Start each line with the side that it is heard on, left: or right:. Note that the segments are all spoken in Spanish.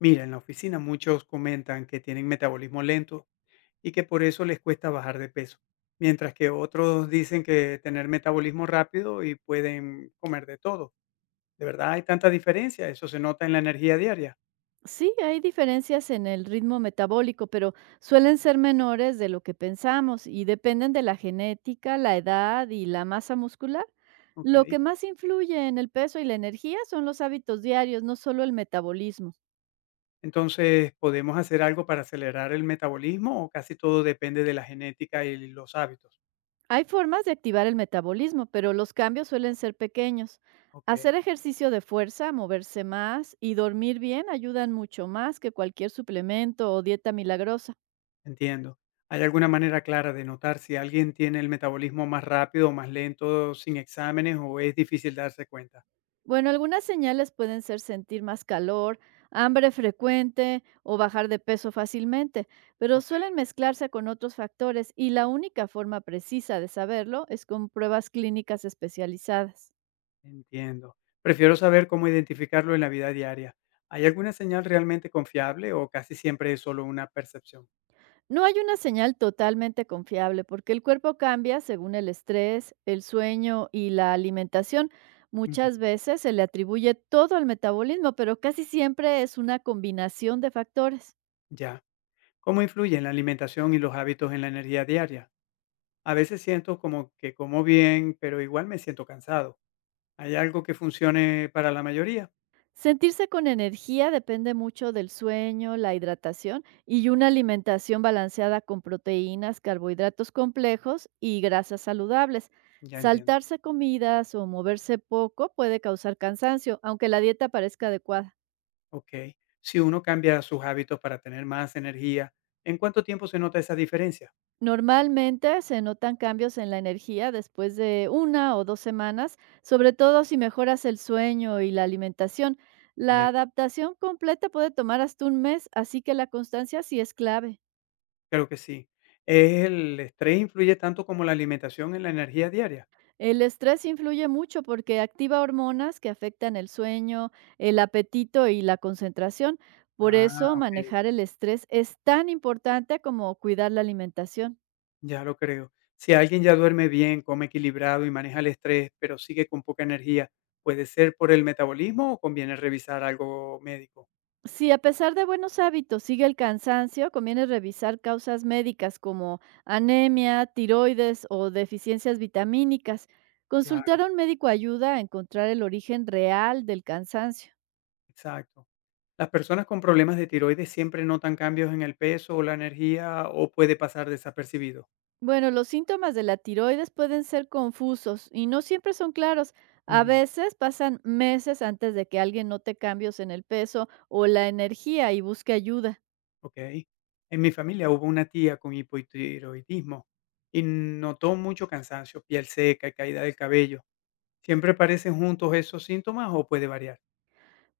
left: Mira, en la oficina muchos comentan que tienen metabolismo lento y que por eso les cuesta bajar de peso, mientras que otros dicen que tener metabolismo rápido y pueden comer de todo. ¿De verdad hay tanta diferencia? ¿Eso se nota en la energía diaria?
right: Sí, hay diferencias en el ritmo metabólico, pero suelen ser menores de lo que pensamos y dependen de la genética, la edad y la masa muscular.
left: Ok.
right: Lo que más influye en el peso y la energía son los hábitos diarios, no solo el metabolismo.
left: Entonces, ¿podemos hacer algo para acelerar el metabolismo o casi todo depende de la genética y los hábitos?
right: Hay formas de activar el metabolismo, pero los cambios suelen ser pequeños.
left: Ok,
right: Hacer ejercicio de fuerza, moverse más y dormir bien ayudan mucho más que cualquier suplemento o dieta milagrosa.
left: entiendo. ¿Hay alguna manera clara de notar si alguien tiene el metabolismo más rápido o más lento sin exámenes o es difícil darse cuenta?
right: Bueno, algunas señales pueden ser sentir más calor, hambre frecuente o bajar de peso fácilmente, pero
left: Ok.
right: suelen mezclarse con otros factores y la única forma precisa de saberlo es con pruebas clínicas especializadas.
left: Entiendo. Prefiero saber cómo identificarlo en la vida diaria. ¿Hay alguna señal realmente confiable o casi siempre es solo una percepción?
right: No hay una señal totalmente confiable porque el cuerpo cambia según el estrés, el sueño y la alimentación.
left: Ujú.
right: Muchas veces se le atribuye todo al metabolismo, pero casi siempre es una combinación de factores.
left: Ya. ¿Cómo influyen la alimentación y los hábitos en la energía diaria? A veces siento como que como bien, pero igual me siento cansado. ¿Hay algo que funcione para la mayoría?
right: Sentirse con energía depende mucho del sueño, la hidratación y una alimentación balanceada con proteínas, carbohidratos complejos y grasas saludables.
left: Ya entiendo.
right: Saltarse comidas o moverse poco puede causar cansancio, aunque la dieta parezca adecuada.
left: Ok. Si uno cambia sus hábitos para tener más energía, ¿en cuánto tiempo se nota esa diferencia?
right: Normalmente se notan cambios en la energía después de 1 o 2 semanas, sobre todo si mejoras el sueño y la alimentación.
left: Bien,
right: La adaptación completa puede tomar hasta un mes, así que la constancia sí es clave.
left: creo que sí. ¿El estrés influye tanto como la alimentación en la energía diaria?
right: El estrés influye mucho porque activa hormonas que afectan el sueño, el apetito y la concentración. Por
left: Ah,
right: eso,
left: okey,
right: manejar el estrés es tan importante como cuidar la alimentación.
left: ya lo creo. Si alguien ya duerme bien, come equilibrado y maneja el estrés, pero sigue con poca energía, ¿puede ser por el metabolismo o conviene revisar algo médico?
right: Si a pesar de buenos hábitos sigue el cansancio, conviene revisar causas médicas como anemia, tiroides o deficiencias vitamínicas.
left: Claro,
right: Consultar a un médico ayuda a encontrar el origen real del cansancio.
left: exacto. ¿Las personas con problemas de tiroides siempre notan cambios en el peso o la energía o puede pasar desapercibido?
right: Bueno, los síntomas de la tiroides pueden ser confusos y no siempre son claros. A
left: Ujú,
right: veces pasan meses antes de que alguien note cambios en el peso o la energía y busque ayuda.
left: okey. En mi familia hubo una tía con hipotiroidismo y notó mucho cansancio, piel seca y caída del cabello. ¿Siempre aparecen juntos esos síntomas o puede variar?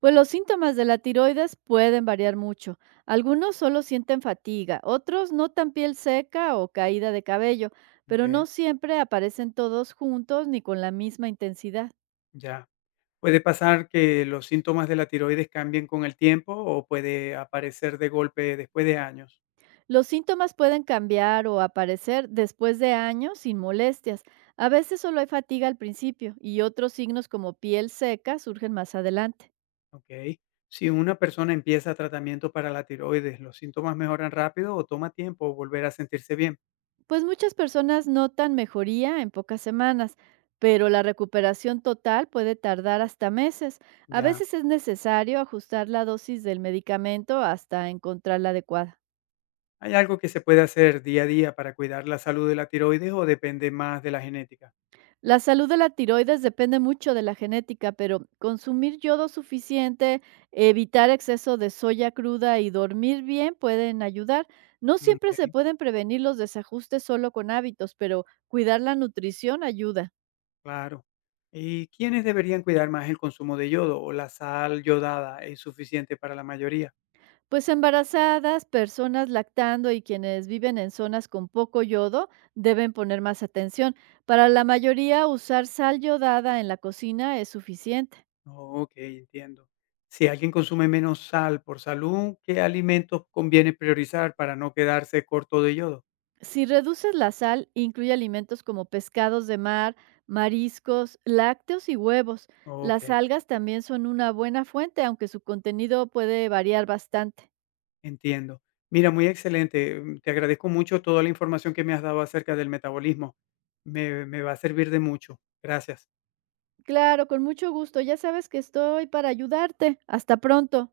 right: Pues los síntomas de la tiroides pueden variar mucho. Algunos solo sienten fatiga, otros notan piel seca o caída de cabello, pero
left: Okey,
right: no siempre aparecen todos juntos ni con la misma intensidad.
left: ya. ¿Puede pasar que los síntomas de la tiroides cambien con el tiempo o puede aparecer de golpe después de años?
right: Los síntomas pueden cambiar o aparecer después de años sin molestias. A veces solo hay fatiga al principio y otros signos como piel seca surgen más adelante.
left: ¿Ok? Si una persona empieza tratamiento para la tiroides, ¿los síntomas mejoran rápido o toma tiempo volver a sentirse bien?
right: Pues muchas personas notan mejoría en pocas semanas, pero la recuperación total puede tardar hasta meses. A
left: Ya.
right: veces es necesario ajustar la dosis del medicamento hasta encontrar la adecuada.
left: ¿Hay algo que se puede hacer día a día para cuidar la salud de la tiroides o depende más de la genética?
right: La salud de la tiroides depende mucho de la genética, pero consumir yodo suficiente, evitar exceso de soya cruda y dormir bien pueden ayudar. No siempre se
left: Ok,
right: pueden prevenir los desajustes solo con hábitos, pero cuidar la nutrición ayuda.
left: claro. ¿Y quiénes deberían cuidar más el consumo de yodo o la sal yodada es suficiente para la mayoría?
right: Pues embarazadas, personas lactando y quienes viven en zonas con poco yodo deben poner más atención. Para la mayoría, usar sal yodada en la cocina es suficiente.
left: Ok, entiendo. Si alguien consume menos sal por salud, ¿qué alimentos conviene priorizar para no quedarse corto de yodo?
right: Si reduces la sal, incluye alimentos como pescados de mar, mariscos, lácteos y huevos.
left: Ok,
right: Las algas también son una buena fuente, aunque su contenido puede variar bastante.
left: entiendo. Mira, muy excelente. Te agradezco mucho toda la información que me has dado acerca del metabolismo. Me va a servir de mucho. Gracias.
right: Claro, con mucho gusto. Ya sabes que estoy para ayudarte. Hasta pronto.